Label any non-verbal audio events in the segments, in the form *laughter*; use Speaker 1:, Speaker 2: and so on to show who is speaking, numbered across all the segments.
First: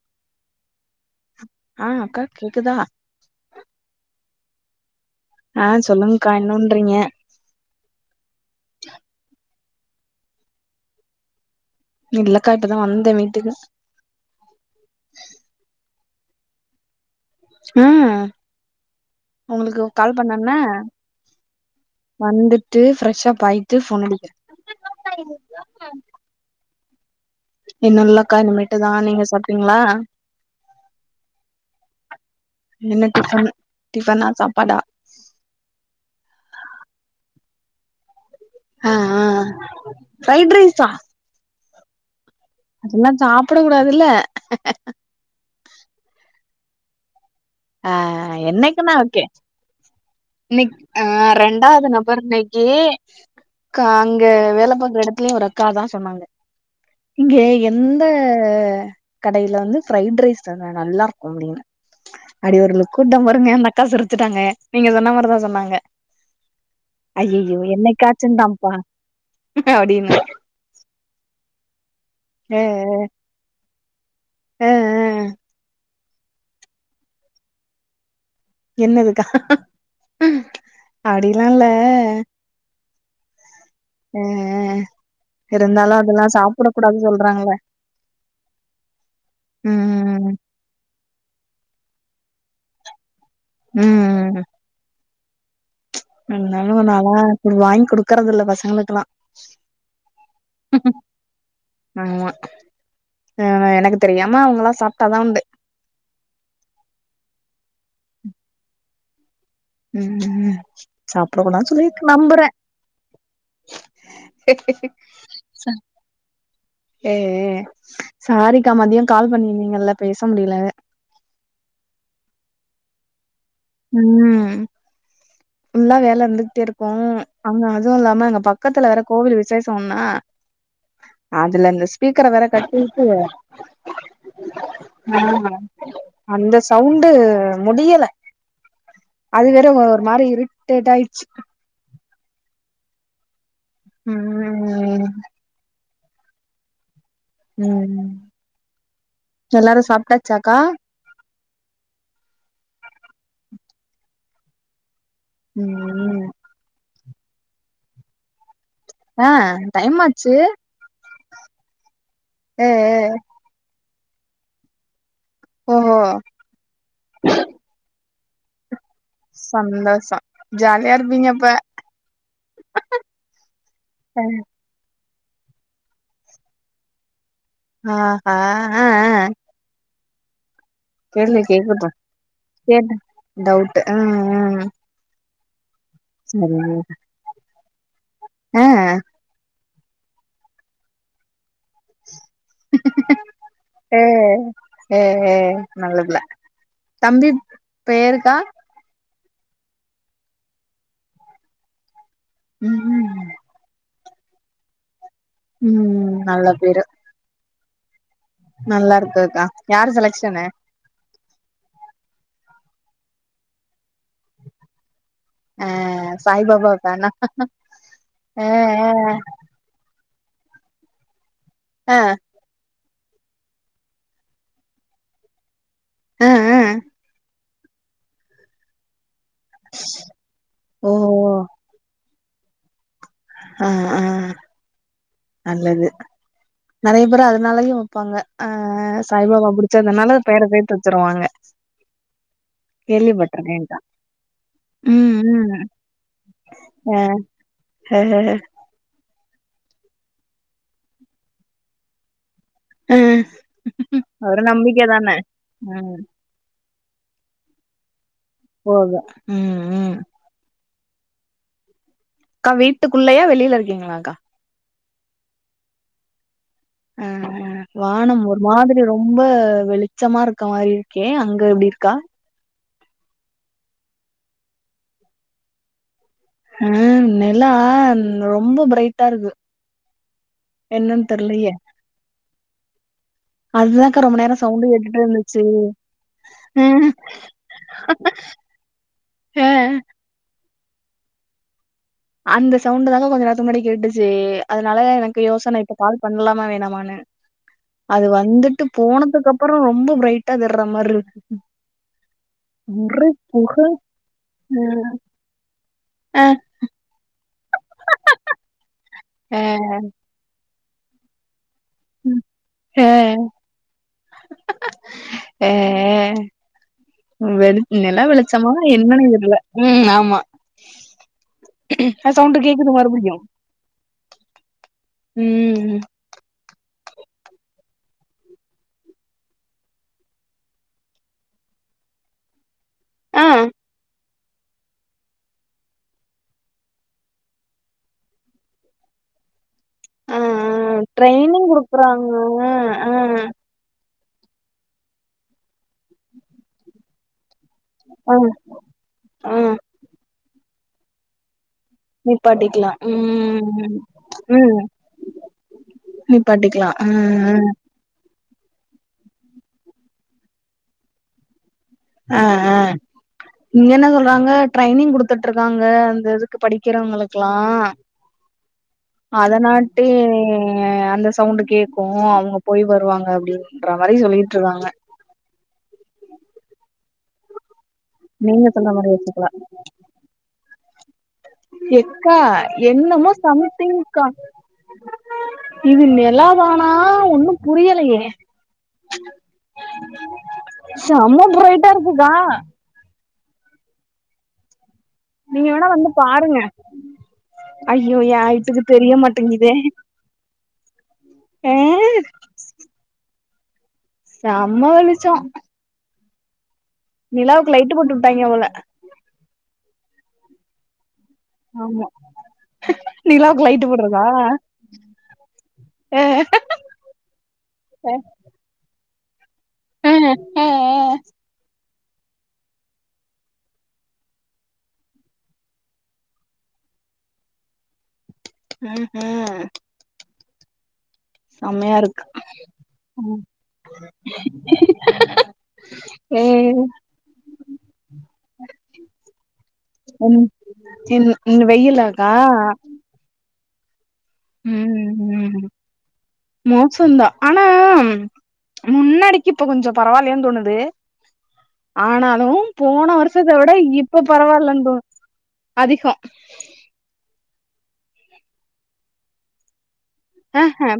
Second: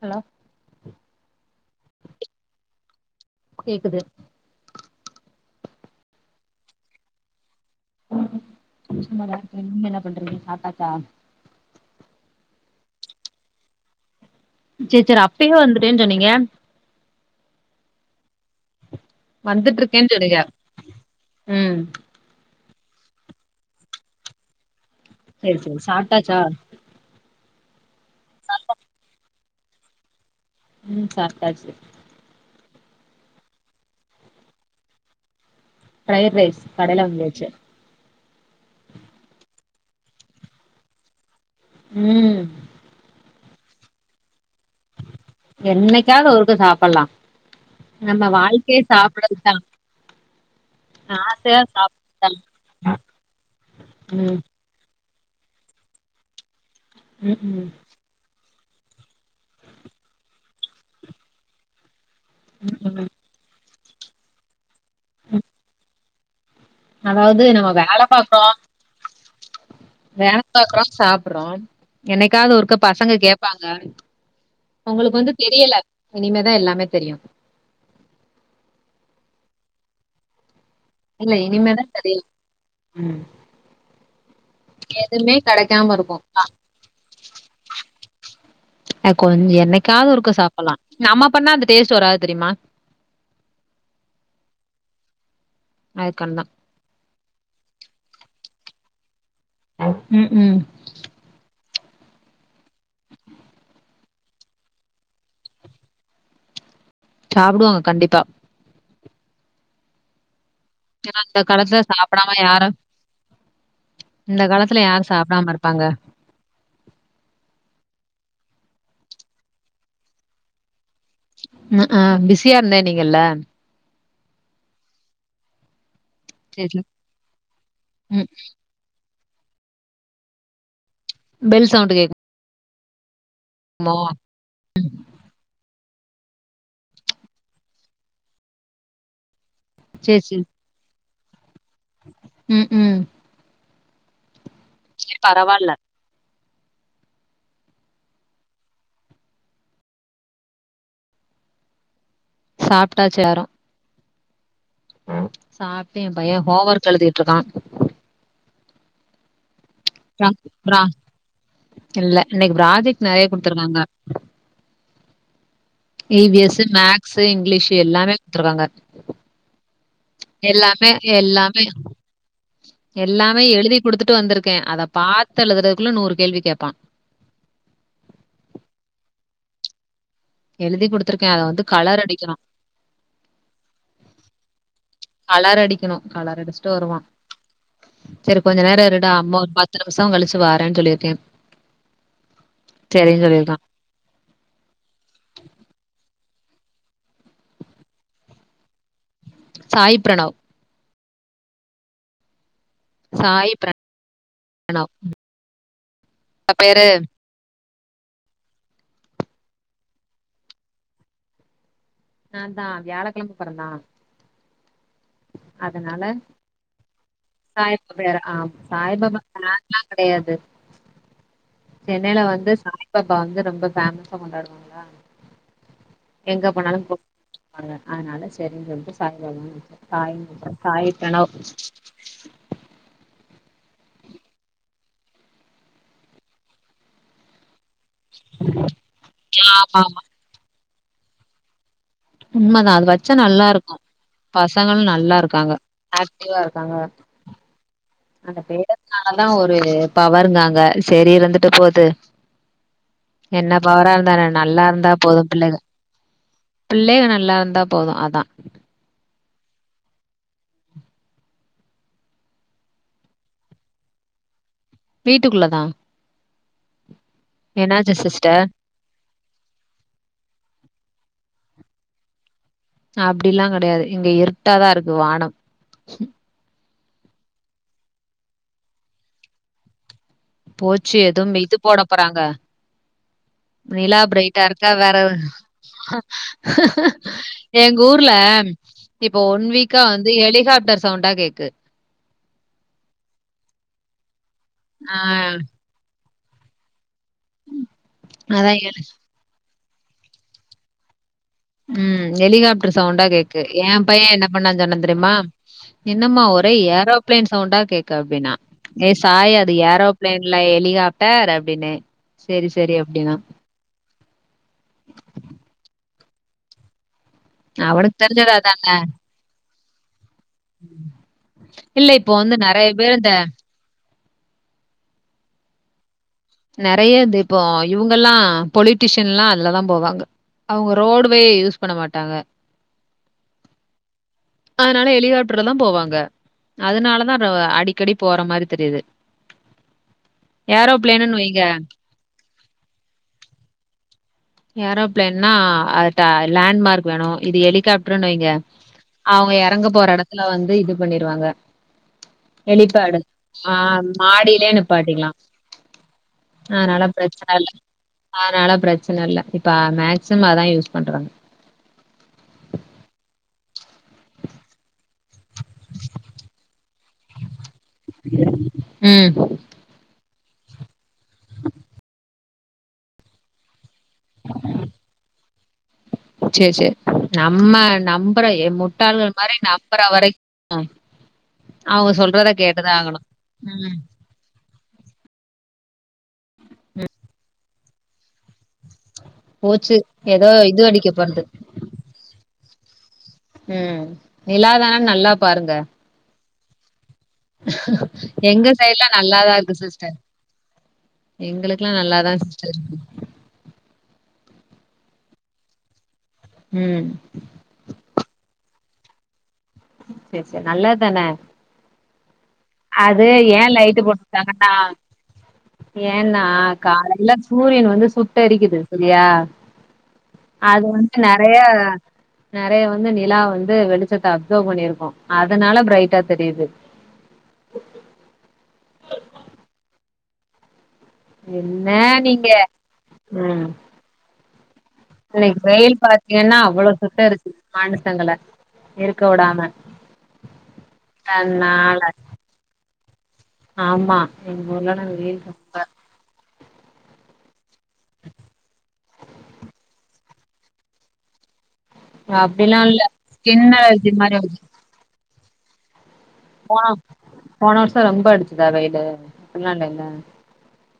Speaker 1: Hello
Speaker 2: ஆ அக்கா கேக்குதா
Speaker 1: கேக்குது
Speaker 2: ஆ சொல்லுங்க்கா என்ன பண்றீங்க?
Speaker 1: கொஞ்சோ நல்லா இருக்கேன் நீங்க என்ன பண்றீங்க சாப்ட்டாச்சா
Speaker 2: இல்லக்கா இப்பதா வந்த வீட்டுக்கு
Speaker 1: சேரி சேரி அப்பயே வந்துட்டேனு சொன்னீங்க
Speaker 2: அ
Speaker 1: வந்துட்டு
Speaker 2: உங்களுக்கு
Speaker 1: இருக்கேன்னு
Speaker 2: கால்
Speaker 1: சொன்னீங்க
Speaker 2: பண்ணானா
Speaker 1: ம்
Speaker 2: வந்துட்டு ஃப்ரெஷ்ஷப்பாயிட்டு ஃபோன் அடி
Speaker 1: சேரி சேரி சாப்ட்டாச்சா
Speaker 2: இன்னு இல்லக்கா இனிமேட்டுதான் நீங்க சாப்ட்டீங்ளா
Speaker 1: ம் சாப்டாச்சு
Speaker 2: என்ன டிஃபன் டிஃபனா சாப்பாடா
Speaker 1: ஃப்ரைட் ரைஸ் கடைல வாங்கியாச்சு
Speaker 2: அ ஆ ஃப்ரைடு ரைஸா
Speaker 1: ம்
Speaker 2: அதெல்லா சாப்ட கூடாதில்ல
Speaker 1: என்னைக்காவது ஒருக்கா சாப்பல்லா
Speaker 2: ஆ
Speaker 1: நம்ம வாழ்க்கையே சாப்டறதுக்குதான்
Speaker 2: இன்னைக்கு ஆ ரெண்டாவது நபர்
Speaker 1: சாப்டறதுதா
Speaker 2: இன்னைக்கு கா அங்க
Speaker 1: ம்
Speaker 2: வேல பாக்கற எடத்துலயே ஒரு அக்கா அதா சொன்னாங்க இங்க
Speaker 1: ம்
Speaker 2: என் இந்த கடைல வந்து ஃப்ரைட் ரைஸ்தா நல்லா இருக்கு *unintelligible* அடி ஒரு
Speaker 1: ம்
Speaker 2: லுக்கு
Speaker 1: ம்
Speaker 2: விட்டன் பாருங்க அந்த அக்கா சிரிச்சுட்டாங்க நீங்க சொன்ன மாரிதா சொன்னாங்க
Speaker 1: அதாவது
Speaker 2: அய்யய்யோ
Speaker 1: நம்ம வேல பாக்குறோ
Speaker 2: என்னைக்காச்சுன்தான்ப்பா அப்டின்னு
Speaker 1: வேல பாக்குறோ சாப்றோ என்னைக்காவது
Speaker 2: அ
Speaker 1: ஒருக்கா பசங்க கேப்பாங்க
Speaker 2: அ அ
Speaker 1: உங்களுக்கு வந்து தெரியல இனிமேதா எல்லாமே தெரியு
Speaker 2: என்னதுக்கா அப்டியெல்லா இல்ல
Speaker 1: இனிமேதா தெரியு ம்
Speaker 2: எ
Speaker 1: எதுமே கெடைக்காம
Speaker 2: இருந்தாலு
Speaker 1: இருக்கு
Speaker 2: அதெல்லா சாப்ட கூடாது சொல்றாங்கள்ள
Speaker 1: அ கொஞ் என்னைக்காவது
Speaker 2: ம்
Speaker 1: ஒருக்கா சாப்பல்லா நம்ம பண்ணா அந்த டேஸ்ட் வராது தெரிமா
Speaker 2: ம்
Speaker 1: அதுக்கான்தா
Speaker 2: என்னாலு நால்லா வாங்கி குடுக்கறதில்ல பசங்களுக்கு எல்லா
Speaker 1: ம் ம்
Speaker 2: ஆமா ஆ எனக்கு தெரியாம அவங்களா சாப்ட்டாதா உண்டு
Speaker 1: சாப்டுவாங்க கண்டிப்பா
Speaker 2: ம் ம்
Speaker 1: ஏனா
Speaker 2: சாப்ட
Speaker 1: இந்த
Speaker 2: கூடாதுன்னு
Speaker 1: காலத்துல
Speaker 2: சொல்லி
Speaker 1: சாப்டாம
Speaker 2: நம்புறே
Speaker 1: யாரு இந்த காலத்துல யாரு சாப்டாம இருப்பாங்க
Speaker 2: எ ஏ சாரிக்கா மதியோ கால் பண்ணிருந்திங்கல்ல பேச முடில
Speaker 1: உ ஊ பிஸியா இருந்தேன்னல்லீங்க
Speaker 2: ம் ஃபுல்லா வேல இருந்துகிட்டே
Speaker 1: சேரி சேரி
Speaker 2: இருக்கும் அங்க அதுவு இல்லாம
Speaker 1: ம்
Speaker 2: அங்க ப க்கத்துல வேற கோவில் விசேஷோ ஒன்னா
Speaker 1: பெல்
Speaker 2: அதுல இந்த
Speaker 1: சவுண்ட்
Speaker 2: ஸ்பீக்கர வேற க கிறுக்குக
Speaker 1: *unintelligible*
Speaker 2: ஆ அந்த சவுண்டு முடியல அது வேற ஒரு
Speaker 1: சேரி
Speaker 2: மாதிரி
Speaker 1: சேரி
Speaker 2: இரிட்டேட் ஆயிடுச்சு
Speaker 1: ம் ம்
Speaker 2: ம்
Speaker 1: சேரி பரவாயில்ல
Speaker 2: ம் எல்லாரு சாப்ட்டாச்சாக்கா
Speaker 1: சாப்ட்டாச்சு எல்லாரு ம் சாப்ட்டே எய
Speaker 2: ம்
Speaker 1: பைய ஹோம் ஒர்க் எழுதிட்டு இருக்கா
Speaker 2: ஆ டைம்
Speaker 1: ப்ரா
Speaker 2: ஆச்சு
Speaker 1: ப்ரா இல்ல இன்னிக்கு
Speaker 2: ஏ ஏ
Speaker 1: ப்ராஜெக்ட் நெறைய குடுத்துருக்காங்க
Speaker 2: ஓஹோ
Speaker 1: இ வீ யஸ் மேக்ஸ் இங்கிலீஷ் எல்லாமே கொடுத்துருக்காங்க
Speaker 2: சந்தோஷோ
Speaker 1: எல்லாமே
Speaker 2: ஜாலியா இருப்பீங்க அப்ப
Speaker 1: எல்லாமே எல்லாமே எழுதி கொடுத்துட்டு வந்துருக்க அத பாத்து எழுதுறதுக்குள்ள நூறு கேள்வி கேட்பா
Speaker 2: ஆஹ ஆ ஆ
Speaker 1: எழுதி கூடு
Speaker 2: தெர்ல கேக்கட்டும் கேட்டு டவுட் ம் ம்
Speaker 1: கலர் அடிக்கணும் கலர் அடிச்சுட்டு
Speaker 2: சரி
Speaker 1: வருவா சரி கொஞ்ச
Speaker 2: ஆ
Speaker 1: நேர
Speaker 2: ஆ
Speaker 1: இருடா அம்மு ஒரு பத்து நிமிஷ கழிச்சு வாரன்னு சொல்லியிருக்க சரினு சொல்ரிக்கா
Speaker 2: அ அ நல்ல புள்ள தம்பி பேருக்கா
Speaker 1: சாய் பிரணவ்
Speaker 2: ம் ம்
Speaker 1: சாய் பிரணவ்
Speaker 2: ம் நல்ல
Speaker 1: அ பேரு
Speaker 2: நல்லா இருக்குதுக்கா யார் செலக்சன்னு
Speaker 1: நாதா வியாழக்கிழம்மா பிறந்தா
Speaker 2: ஆ
Speaker 1: அதனால
Speaker 2: சாய்பாபா ஃபேனா
Speaker 1: சாய் பேர்
Speaker 2: ஆ
Speaker 1: ஆம் சாய் பாபா கிடையாது
Speaker 2: ஆ
Speaker 1: சென்னையில வந்து சாய் பாபா வந்து ரொம்ப பேமஸா கொண்டாடுவாங்களா
Speaker 2: ஆ
Speaker 1: எங்க
Speaker 2: ஆ
Speaker 1: போனாலு அத அதனால சரின்னு சொல்லிட்டு வந்து சாய் வச்ச சாய்
Speaker 2: ஓ
Speaker 1: பிரணவ்
Speaker 2: ஆஹ் ஆஹ் நல்லது நெறைய பேரு அதனாலயையு வைப்பாங்க ஆஹ் சாய்பாபா புடிச்ச
Speaker 1: ஆமாமா
Speaker 2: அதனால பெயர பேர்தே தச்சருவாங்க
Speaker 1: உண்மதா அது வச்சா நல்லா இருக்கு பசங்களு நல்லா
Speaker 2: ம்
Speaker 1: இருக்காங்க
Speaker 2: ம்
Speaker 1: ஆக்டிவா இருக்காங்க
Speaker 2: ஆ ஆ
Speaker 1: அந்த பேடனாலதா ஒரு பவர்ருங்காங்க சரி இருந்துட்டு போது
Speaker 2: ஆ
Speaker 1: என்ன பவற இருந்தா என்ன
Speaker 2: ஒரு
Speaker 1: நல்லா
Speaker 2: நம்பிக்க
Speaker 1: இருந்தா
Speaker 2: தான
Speaker 1: போது பிள்ளைங்க
Speaker 2: ம்
Speaker 1: பிள்ளைக நல்லா இருந்தா போது அதா
Speaker 2: போவுது ம் ம் அக்கா வீட்டுக்குள்ளையா வெளியில இருக்கீங்களா அக்கா
Speaker 1: வீட்டுக்குள்ள தா
Speaker 2: ஆஹ் வானம் ஒரு
Speaker 1: சிஸ்டர்
Speaker 2: மாதிரி ரொம்ப ரொம்ப வெளிச்சமா இருக்கா மாதிரி இருக்கே அங்க எப்டி இருக்கா
Speaker 1: அப்டி எல்லா கிடையாது இங்க இருட்டாதா இருக்கு வானம்
Speaker 2: ஆஹன் நிலா ரொம்ப பிரைட்டா இருக்கு
Speaker 1: போச்சு
Speaker 2: என்னன்னு
Speaker 1: எதும்
Speaker 2: தெர்லயே
Speaker 1: இது போட போறாங்க நிலா
Speaker 2: அதுதாக்கா ரொம்ப நேரோ
Speaker 1: பிரைட்டா இருக்கா
Speaker 2: சவுண்டு
Speaker 1: வேற
Speaker 2: கேட்டுட்டே இருந்துச்சு
Speaker 1: எங்க ஊர்ல இப்போ
Speaker 2: ஆ
Speaker 1: ஒன் வீக்கா வந்து ஹெலிகாப்டர் சவுண்டா கேக்கு
Speaker 2: அந்த சவுண்டு தாக்கா கொஞ்ச நேரத்துக்கு முன்னாடி கேட்டுச்சு அதனால
Speaker 1: ஆ.
Speaker 2: எனக்கு யோசன இப்ப கால் பண்லாமா வேணாமான்னு அது
Speaker 1: அதான்
Speaker 2: வந்துட்டு
Speaker 1: ஹெலி
Speaker 2: போனதுக்கப் பறோ ரொம்ப பிரைட்டா தெர்ற மார் இருக்
Speaker 1: ம் எலிகாப்டர் சவுண்டா கேக்கு
Speaker 2: புக
Speaker 1: எ பைய என்ன பண்ணான் சொன்ன தெர்மா என்னம்மா
Speaker 2: ஆ
Speaker 1: ஒரே ஏரோபிளைன் சவுண்டா கேக்கு அப்டின்னா ஏ சாய்
Speaker 2: ஆ
Speaker 1: அது ஏரோ பிளைன்ல எலிகாஃப்டர் அப்படினே சரி சரி அப்டின்னா
Speaker 2: ஆஹான் வெளு
Speaker 1: அவனுக்கு
Speaker 2: நிலா
Speaker 1: தெரிஞ்சது
Speaker 2: வெளிச்சமா
Speaker 1: அதானே.
Speaker 2: என்னன் தெர்ல ம் ஆமா
Speaker 1: இல்ல இப்போ வந்து
Speaker 2: சவுண்டு
Speaker 1: நெறைய
Speaker 2: கேக்குது
Speaker 1: பேர் இந்த
Speaker 2: மறுபடியு ம்
Speaker 1: நெறைய இது இப்போ இவங்களா பொலிட்டிஷின்ல்லா அதுலதா போவாங்க அவங்க ரோடுவே யூஸ் பண்ண மாட்டாங்க
Speaker 2: ஆ
Speaker 1: அதனால எளிக்காப்டர்லதா போவாங்க அதனாலதா அப்றோ அடிக்கடி போற மாரி தெரியுது
Speaker 2: ஆ ஆ
Speaker 1: ஏரோபிளேன்னுன்னு வைங்க.
Speaker 2: ட்ரைனிங் குடுக்குறாங்க ஆ
Speaker 1: ஏரோபிளைன்னா அத்தா லேண்மார்க் வேணு இது எலி காற்றோன்
Speaker 2: ஆ
Speaker 1: வைங்க அவங்க
Speaker 2: ஆ
Speaker 1: இறங்க போற இடத்துல வந்து இது பண்ணிருவாங்க
Speaker 2: நிப்பாட்டிக்கலா
Speaker 1: எளிப்பேடு ஆ
Speaker 2: ம்
Speaker 1: மாடிலே
Speaker 2: ம்
Speaker 1: நிப்பாட்டிக்கலா
Speaker 2: நிப்பாட்டிக்கலா
Speaker 1: அதனால
Speaker 2: ஆ
Speaker 1: பிரச்சன இல்ல அதனால பிரச்சன இல்ல இப்ப மேக்சிம அதா யூஸ் பண்றாங்க
Speaker 2: ஆ ஆ இங்க என்ன சொல்றாங்க ட்ரைனிங் குடுத்துட்ருக்காங்க அந்த இதுக்கு படிக்கிறவங்கக்கல்லா
Speaker 1: ம்.
Speaker 2: அதனாட்டு அ அந்த சவுண்டு் கேட்கு அவங்க போய் வருவாங்க அப்படின்ற மாரி சொல்லிட்டு இருக்காங்க
Speaker 1: சேர் சேர் நம்ம நம்பற
Speaker 2: நீங்க சொல்ற
Speaker 1: முட்டாள்கள்
Speaker 2: வச்சுக்கலா
Speaker 1: மாரி நம்பற வரைக் ஆ
Speaker 2: எக்கா என்னமோ
Speaker 1: ம்.
Speaker 2: சம்திங்க்கா இது நிலாவா
Speaker 1: ம்
Speaker 2: புரியலையே
Speaker 1: போச்சு ஏதோ இது அடிக்க
Speaker 2: செம
Speaker 1: போறது.
Speaker 2: பிரைட்டா இருக்குகா
Speaker 1: ம் நிலாதான நல்லா
Speaker 2: நீங்க
Speaker 1: பாருங்க.
Speaker 2: வேன்னா வந்து பாருங்க ஐயோ ஏ
Speaker 1: எங்க
Speaker 2: ஹைட்டுக்கு
Speaker 1: சைட்ல
Speaker 2: தெரிய
Speaker 1: நல்லாதா
Speaker 2: மாட்டேங்குதே
Speaker 1: இருக்கு சிஸ்டர்
Speaker 2: ஆ
Speaker 1: எங்களுக்கல்லா நல்லாதா சிஸ்டர் *inaudible*
Speaker 2: செம்ம வெலிச்சோ
Speaker 1: ம்
Speaker 2: நிலாவுக்கு லைட்டு போட்டு விட்டாங்க போல
Speaker 1: சேர் சேர் நல்லது தானே
Speaker 2: ஆமா
Speaker 1: அது ஏ
Speaker 2: நிலாவுக்கு
Speaker 1: லைட்டு
Speaker 2: போடுறதா
Speaker 1: போட்டாங்கன்னா
Speaker 2: ஆ
Speaker 1: ஏன்னா காலையில சூரியன் வந்து
Speaker 2: ஆ
Speaker 1: சுட்டெரிக்குது சேரியா
Speaker 2: ஆ ஆ
Speaker 1: அது வந்து நெறைய நெறைய வந்து நிலா வந்து வெளிச்சத்த அப்சர்வ் பண்ணியிருக்கு அதனால பிரரைட்டா தெரியுது கொட்டு
Speaker 2: ம் ம்
Speaker 1: என்ன
Speaker 2: செம்மையா இருக்கு
Speaker 1: நீங்க ம் இன்னைக்கு வெயில்
Speaker 2: ஏ
Speaker 1: பாத்தீங்கன்னா அவ்ளோ சுட்டெரிச்சுசு மனுசங்களை இருக்க விடாம
Speaker 2: சின் இந்த
Speaker 1: அதனால
Speaker 2: வெயிலாக்கா
Speaker 1: ஆமா எங்க ஊர்லலா வெயில் ரொம்ப
Speaker 2: மோசந்தான் ஆனா முன்னாடிக்கு இப்ப கொஞ்சம் பரவாயில்லையான்னு தோணுது ஆனாலு
Speaker 1: அப்டிலா இல்ல
Speaker 2: போன வருஷத்த
Speaker 1: ஸ்கின்
Speaker 2: விட
Speaker 1: அலர்ஜி
Speaker 2: இப்ப
Speaker 1: மாரி ஆகுது
Speaker 2: பரவாயில்லன் தோணு அதிகோ
Speaker 1: போன போன வருசோ ரொம்ப அடிச்சுதா வெயிலு அப்டில்லா இல்லைல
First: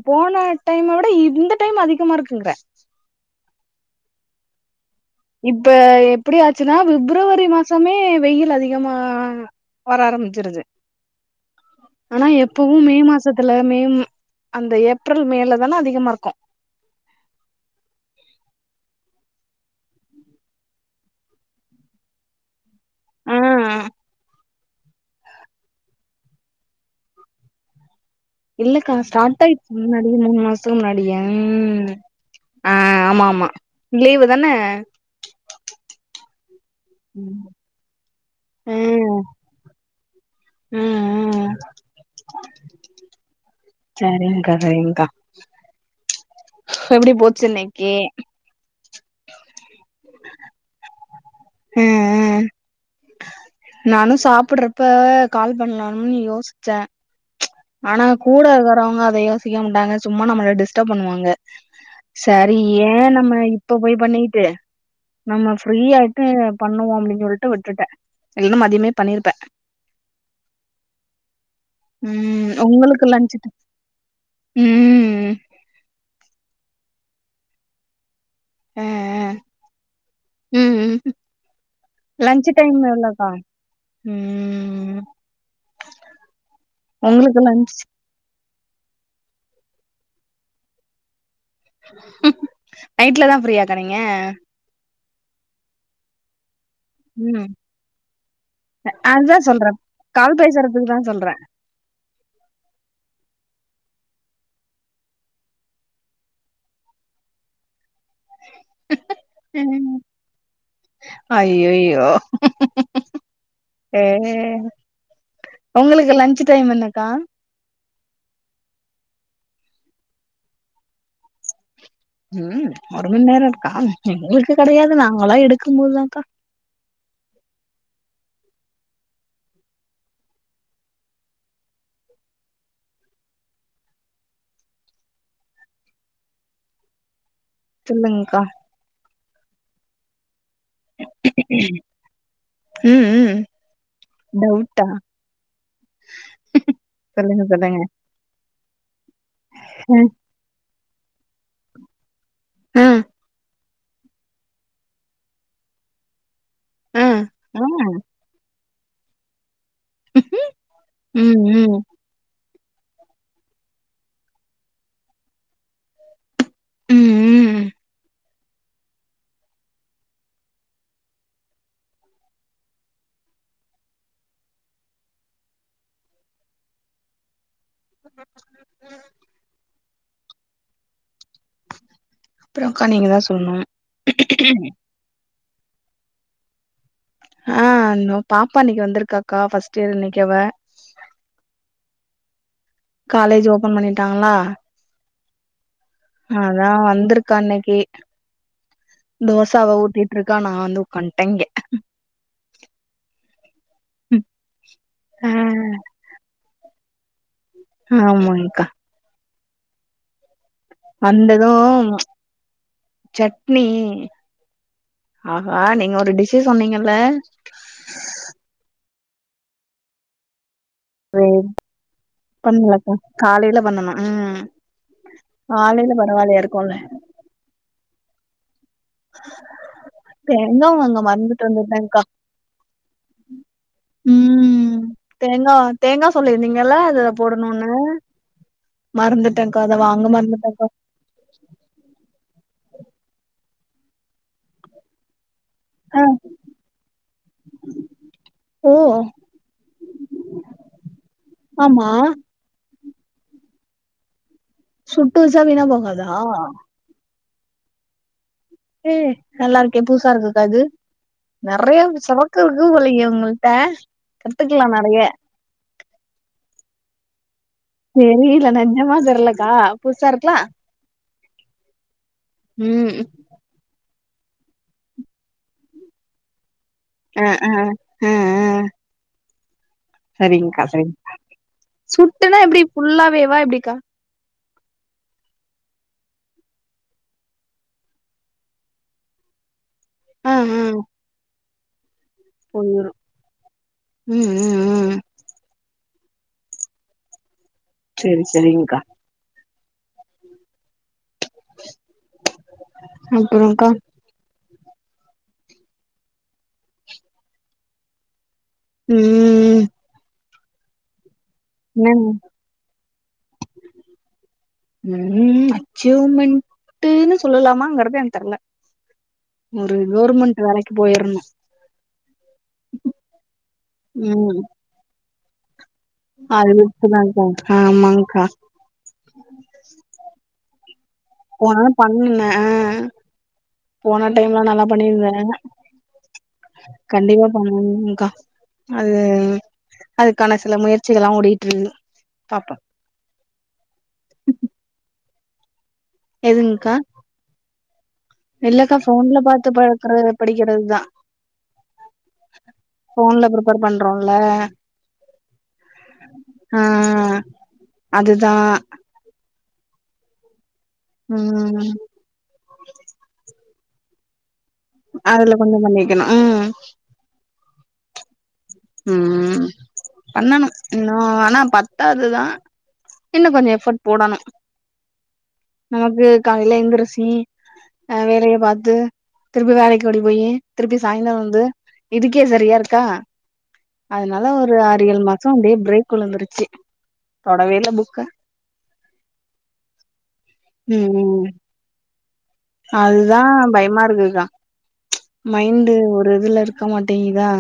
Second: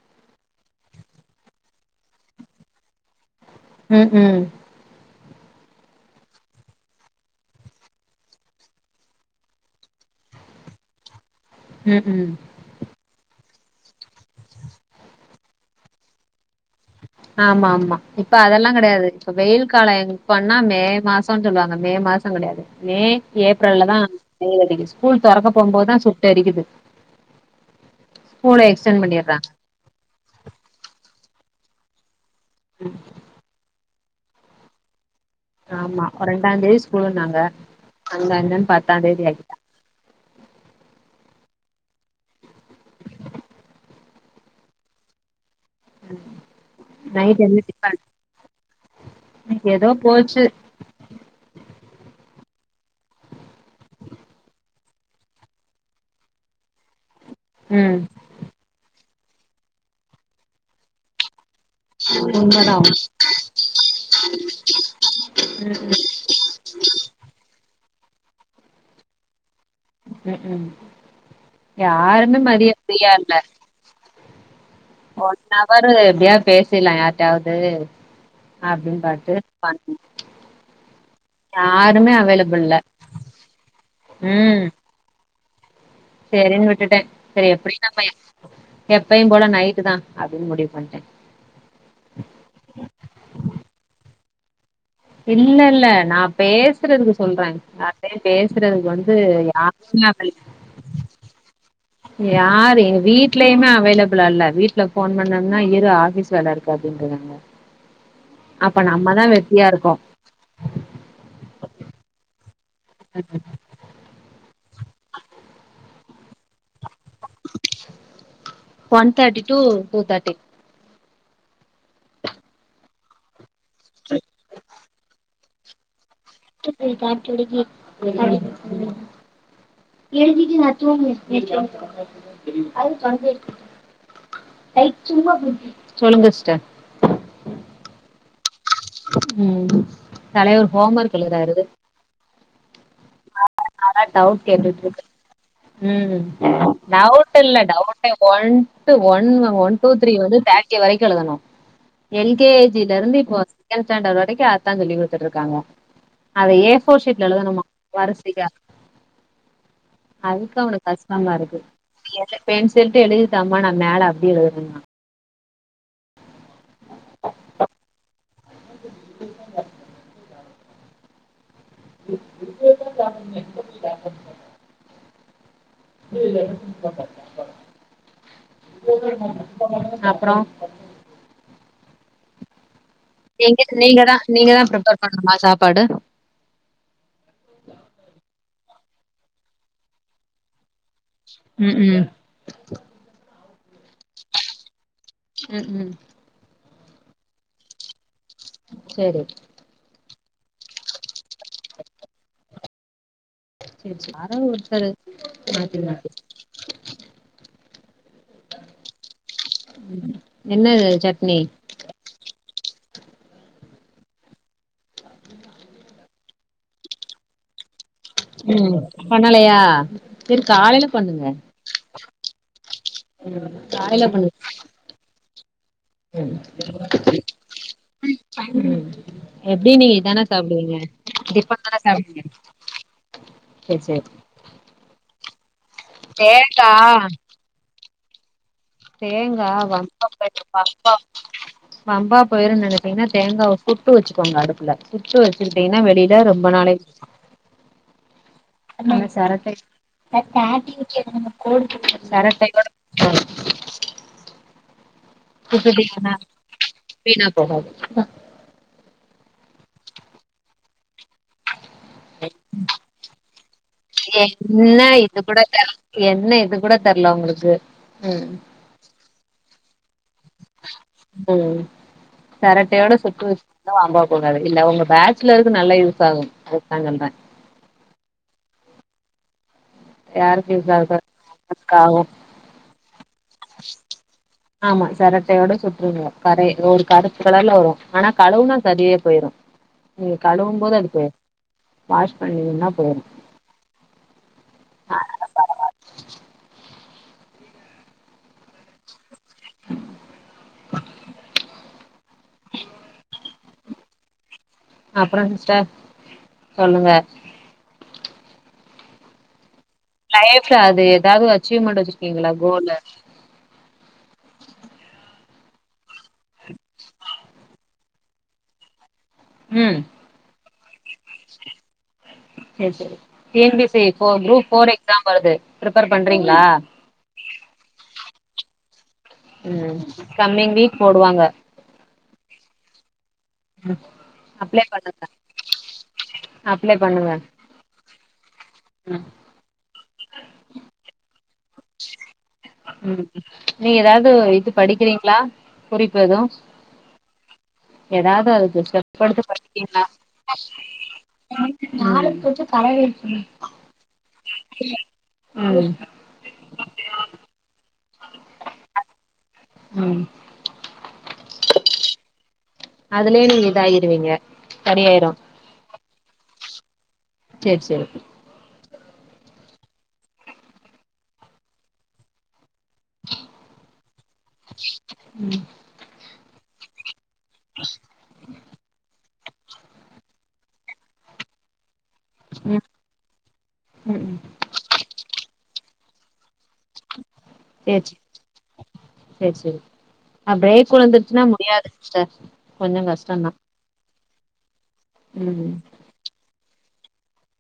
Speaker 2: போன டைம்ம விட இந்த டைம் அதிகமா இருக்குங்குறே
Speaker 1: ம் ம்
Speaker 2: இப்ப எப்படியாச்சுன்னா பிப்ரவரி மாசமே வெயில் அதிகமா வர ஆரம்பிச்சிருது
Speaker 1: ம்
Speaker 2: ஆனா
Speaker 1: ம்
Speaker 2: எ ப்பவும் மே மாசத்துல மே ம் அந்த ஏப்ரல் மேல தான அதிகமா இருக்கு
Speaker 1: ஆமா ஆமா இப்ப அதெல்லா கெடையாது இப்ப வெயில் காலம் எப்பனா மே மாசனு சொல்லுவாங்க மே மாசம் கிடையாது மே
Speaker 2: ஆ
Speaker 1: ஏப்ரல்ல தா வெயில் அடிக்கிது ஸ்கூல் தொறக்க போம்போதுதா சுட்டெரிக்குது ஸ்கூல
Speaker 2: இல்லக்கா
Speaker 1: எக்ஸ்டென்
Speaker 2: ஸ்டார்ட்
Speaker 1: பண்ணிறாங்க
Speaker 2: ஆயிடுச்சு முன்னாடி மூணு மாசத்துக்கு முன்னாடியா
Speaker 1: ம்
Speaker 2: மாமா லீவு தானே
Speaker 1: ஆமா ரெண்டாந்தேதி ஸ்கூலுன்னாங்க
Speaker 2: ம்
Speaker 1: அந்தா இந்தானு பத்தாந்தேதி ஆக்கி
Speaker 2: ம் ம் சரிங்க்கா சரிங்க்கா எப்படி போச்சு
Speaker 1: நைட்
Speaker 2: இன்னைக்கி
Speaker 1: க்கி ஏதோ போச்சு
Speaker 2: ம் ம் நானு சாப்பிடுறப்ப கால் பண்ணலானும்னு யோசிச்சே
Speaker 1: ம்
Speaker 2: ஆனா கூட வர்றவுங்க அத யோசிக்க மாட்டாங்க சும்மா நம்மள டிஸ்டர்ப் பண்ணுவாங்க சரி
Speaker 1: உண்மதா
Speaker 2: ஏன் நம்ம இப்ப போய் பண்ணிகிட்டு நம்ம
Speaker 1: ம்
Speaker 2: ஃப்ரீயா ட்டு இத பண்ணுவோ அப்டின்னு சொல்லிட்டு விட்டுட்டே இல்லேனா மதியமே பண்ணிருப்பே
Speaker 1: ம் ம் யாருமே
Speaker 2: ம் உங்களுக்கு
Speaker 1: மதியாதையா இல்ல
Speaker 2: லன்ச் ம்
Speaker 1: ஒன் அவரு எப்படியாது பேசிடலாம் யார்ட்டையாவது
Speaker 2: ஆ
Speaker 1: அப்டின்னு
Speaker 2: ஆ
Speaker 1: பாத்து பண்
Speaker 2: ம் ம்
Speaker 1: யாருமே
Speaker 2: லன்ச்
Speaker 1: அவைலபுல் இல்ல
Speaker 2: டைம் எவ்ளோக்கா
Speaker 1: ம் சேரின்னு விட்டுட்டே
Speaker 2: உங்களுக்கு
Speaker 1: சரி
Speaker 2: லன்ச்
Speaker 1: எப்டியு நம்ம எப்பயு போல நைட்டு தா அப்டின் முடிவு பண்ட்டே
Speaker 2: நைட்ல தான் ஃப்ரீயாக்கா நீங்க
Speaker 1: இல்ல இல்ல நா பேஸ் சுறதுக்கு சொல்றே
Speaker 2: ம்
Speaker 1: ஆசையா பேசுறதுக்கு வந்து
Speaker 2: அதுதா
Speaker 1: யா
Speaker 2: கால்
Speaker 1: *unintelligible*
Speaker 2: பேசுறதுக்கு சொல்றே சொல்றே
Speaker 1: யாரு எங்க வீடலயுமே அவைலபிளா இல்ல வீட்ல ஃபோன் பண்ணனா இரு ஆஃபீஸ் வேல இருக்கு அப்டின்றாங்க அப்ப நம்மதா வெட்டியா இருக்கோ
Speaker 2: அய்யய்யோ
Speaker 1: உ உ
Speaker 2: ஏங்க உங்களுக்கு லன்ச் டைம் என்னக்கா
Speaker 1: one thirty to two thirty
Speaker 2: ம் ஒரு மணி நேரோ இருக்கா எங்களுக்கு கிடையாது நாங்களா எடுக்கு போதுதாக்கா
Speaker 1: *unintelligible* எழுதி மற்று *unintelligible* ஐ சும்மா மி சொல்லுங்க சிஸ்டர்
Speaker 2: சொல்லுங்க்கா
Speaker 1: உ தலைவர் ஹோம் ஒர்க் எழுதுறாரு
Speaker 2: உ உ
Speaker 1: நானே டவுட் கேட்டுட்டுருக்கே ம் டவுட்
Speaker 2: சொல்லுங்க
Speaker 1: இல்ல
Speaker 2: சொல்லுங்க
Speaker 1: டவு ஒன்ட்டு ஒ-ஒ-ஒன் டு த்ரீ வந்து தேட் டி வரைக்கு எழுதனு எல்கேஜி
Speaker 2: ஆ
Speaker 1: எல்கேஜில இருந்து இப்போ ஸெகண்ட் ஸாண்டர்ட் வரைக்கு அததா சொல்லி கூடுத்துட்டு இருக்காங்க அத ஏ ஃபோர்
Speaker 2: ஆ ஆ
Speaker 1: ஷீட்ல எழுதுனுமா வரிசயா அதுக்கு தா உனக்கு கஷ்டமா
Speaker 2: ம்
Speaker 1: இருக்கு
Speaker 2: ம்
Speaker 1: பெண்சில்ட்டு எழுதிதாமா நா மேல அப்படியே எழுதுரென்ற
Speaker 2: உ உ உ
Speaker 1: *inaudible* *inaudible* *unintelligible* அப்றோ
Speaker 2: அப்புறம்க்கா தா
Speaker 1: நீங்க
Speaker 2: சொல்லணு
Speaker 1: நீங்க தா நீங்க தா பிரிப்பர் பண்ணுமா சாப்பாடு
Speaker 2: ஆ பாப்பா இன்னிக்கு வந்திருக்காக்கா ஃபஸ்ட் இயர் இன்னிக்கு அவ
Speaker 1: உ உ
Speaker 2: காலேஜ் ஓபன் பண்ணிட்டாங்களா
Speaker 1: சேரி உ
Speaker 2: அதா வந்திருக்கா இன்னனிக்கு
Speaker 1: சேரி
Speaker 2: தோஸ் சவா ஊட்டிட்டருக்க நான்வந்து உக்காட்டே இங்க
Speaker 1: சரி யாராவது ஒருத்தரு மாட்ட மா
Speaker 2: ஆமங்க்கா
Speaker 1: உ *unintelligible* என்ன
Speaker 2: அந்தது சட்னி ஆஹா நீங்க ஒரு டிஷு சொன்னீங்கல்ல
Speaker 1: உ பண்ணலையா பிர் காலைல
Speaker 2: பை பண்ணலக்கா காலைல பண்ணனு
Speaker 1: காலையில பண்ணுங்க
Speaker 2: உம் காலைல
Speaker 1: *unintelligible* எப்டி நீங்க இதானே
Speaker 2: தேங்கா
Speaker 1: சாப்பிடுவீங்க டிபன் தானே சாப்பிடுவிங்க
Speaker 2: உ தேங்காய் தேங்காய் சொல்ல நீங்க
Speaker 1: தேங்கா
Speaker 2: எல்ல அது போட இன்னொன்னு
Speaker 1: தேங்க வம்
Speaker 2: மறந்துட்டேன்க்கா
Speaker 1: ப பம்பா போயிரு நினைத்தீங்கன்னா தேங்காயாவை கூட்டு வச்சுக்கோங்க அடுப்புல சுற்று வச்சுக்கிட்டீங்கன்னா
Speaker 2: ஆ
Speaker 1: வெளிலல ரொம்ப நாளைக்கு
Speaker 2: ஓ
Speaker 1: அது சரத்தாய
Speaker 2: ஆமா
Speaker 1: சரத்தாய *inaudible*
Speaker 2: சுட்டு வச்சா வீணா போகாதா
Speaker 1: சுட்டுட்டீங்கன்னா வீணா போகாது
Speaker 2: ஹே நல்லாருக்கே புதுசாருக்குக்கா இது நறைய செவக்குருக்கு போலயே உங்கள்ட்ட கத்துக்லா நறைய
Speaker 1: கூடத் தெர்ல என்ன இது கூட தெர்ல உங்ளுக்கு
Speaker 2: *unintelligible* தெர்லக்கா புசாருக்குலா
Speaker 1: ம் சரட்டையோட
Speaker 2: ம்
Speaker 1: சுட்டு வ வம்பா போகாது இல்ல ஒங்க பேட்ச்சுலர்க்கு நல்லா யூஸ் ஆகு அததா சொல்றே
Speaker 2: அ ஆ ஆ ஆ
Speaker 1: யாருக்கு
Speaker 2: சரிங்க்கா
Speaker 1: யூஸ்
Speaker 2: சரிங்
Speaker 1: ஆகுதோ க்காகு
Speaker 2: சுட்டுனா எப்டி ஃபுல்லாவேவா எப்டிக்கா
Speaker 1: ஆமா சரட்டையோட சுட்ருங்க கரை ஒரு கருப்புகலர்ல வரு ஆனா கழுவுனா சரியாபோயிரு நீங்க
Speaker 2: ஆ ஆ
Speaker 1: கழுவும்போது அது பே வாஷ் பண்ணின்னா போயிரு
Speaker 2: ம் ம் ம்
Speaker 1: அ
Speaker 2: சேரி செரிங்க்கா இப்டி தானேங்க்கா
Speaker 1: அப்றோ சிஸ்டர் சொல்லுங்க
Speaker 2: ம்
Speaker 1: லைஃப்ல அது எதாது அச்சீவ்மென்ட்
Speaker 2: என்ன
Speaker 1: வச்சிருக்கீங்ளா கோலு
Speaker 2: ம் அச்சீவ்மென்ட்டுனு சொல்லலாமாங்கறத எனக்கு தெர்ல ஒரு
Speaker 1: ம்
Speaker 2: கவுர்மென்ட் வேலைக்கு போயிற்னு
Speaker 1: சேர் சேரி டீ என் பி சி ஃபோ
Speaker 2: ம்
Speaker 1: குரூப் ஃபோர் எக்ஸாம் வருது பிரிப்பேர் பண்றீங்ளா
Speaker 2: அது ஆமாங்க்கா
Speaker 1: ம் கம்மிங் வீக் போடுவாங்க
Speaker 2: போன தடவ பண்ணே போன டைம்லா
Speaker 1: அப்ளை
Speaker 2: நல்லா
Speaker 1: பண்ணுங்க
Speaker 2: பண்ணிருந்தே
Speaker 1: அப்ளை பண்ணுங்க
Speaker 2: கண்டிப்பா பண்ணணுக்கா அது
Speaker 1: ம்
Speaker 2: அதுக்கான சில முயற்சிகளா ஆ ஓடிட்ருந்தே பாப்போ
Speaker 1: ம் நீங்க எதாவ்து இது படிக்கிறீங்ளா குறிப்பு எது
Speaker 2: இருக்கா
Speaker 1: எதாவ்து அதுக்கு ஒரு ஸ்டெப்
Speaker 2: ஃபோன்ல
Speaker 1: எடுத்து
Speaker 2: பாத்து
Speaker 1: படிக்றீங்ளா
Speaker 2: பழக்கறது படிக்கிறதுதா
Speaker 1: நாளைக் கொஞ்சோ
Speaker 2: ஃபோன்ல ப்ரிப்பேர் பண்றோல்ல
Speaker 1: *unintelligible* ஆ
Speaker 2: ஆ அதுதா
Speaker 1: ம்
Speaker 2: ம்
Speaker 1: அதுலயே நீங்க இதாயிருவீங்க சரியாயிரும்
Speaker 2: அதுல கொஞ்சொ பண்ணிக்கனு ம்
Speaker 1: சேர் சேர்
Speaker 2: ம் பண்ணணு இன்னு ஆனா பத்தாது தா இன்னு கொஞ்சோ எஃபர்ட் போடணு நமக்கு காலைல எந்திரிச்சி ஆ வேலய பாத்து திருப்பி வேலைக் ஓடி போயி திருப்பி சாய்ந்தரோ வந்து இதுக்கே சரியா
Speaker 1: ம்
Speaker 2: இருக்கா
Speaker 1: ம் ம்
Speaker 2: அதனால ஒரு அறு ஏழு மாசோ அப்டியே பிரேக் உழுந்துருச்சி
Speaker 1: சேர் சேர் செரி செரி அ பிரேக்
Speaker 2: ம்
Speaker 1: உழுந்துருச்சுன்னா
Speaker 2: ம்
Speaker 1: முடி முடியாது சிஸ்டர் கொஞ்சம்
Speaker 2: அதுதா
Speaker 1: கஷ்டம்தான்
Speaker 2: பயமாருக்குகா
Speaker 1: ம்
Speaker 2: மைண்ட் ஒரு இதுல இருக்க மாட்டேங்குதா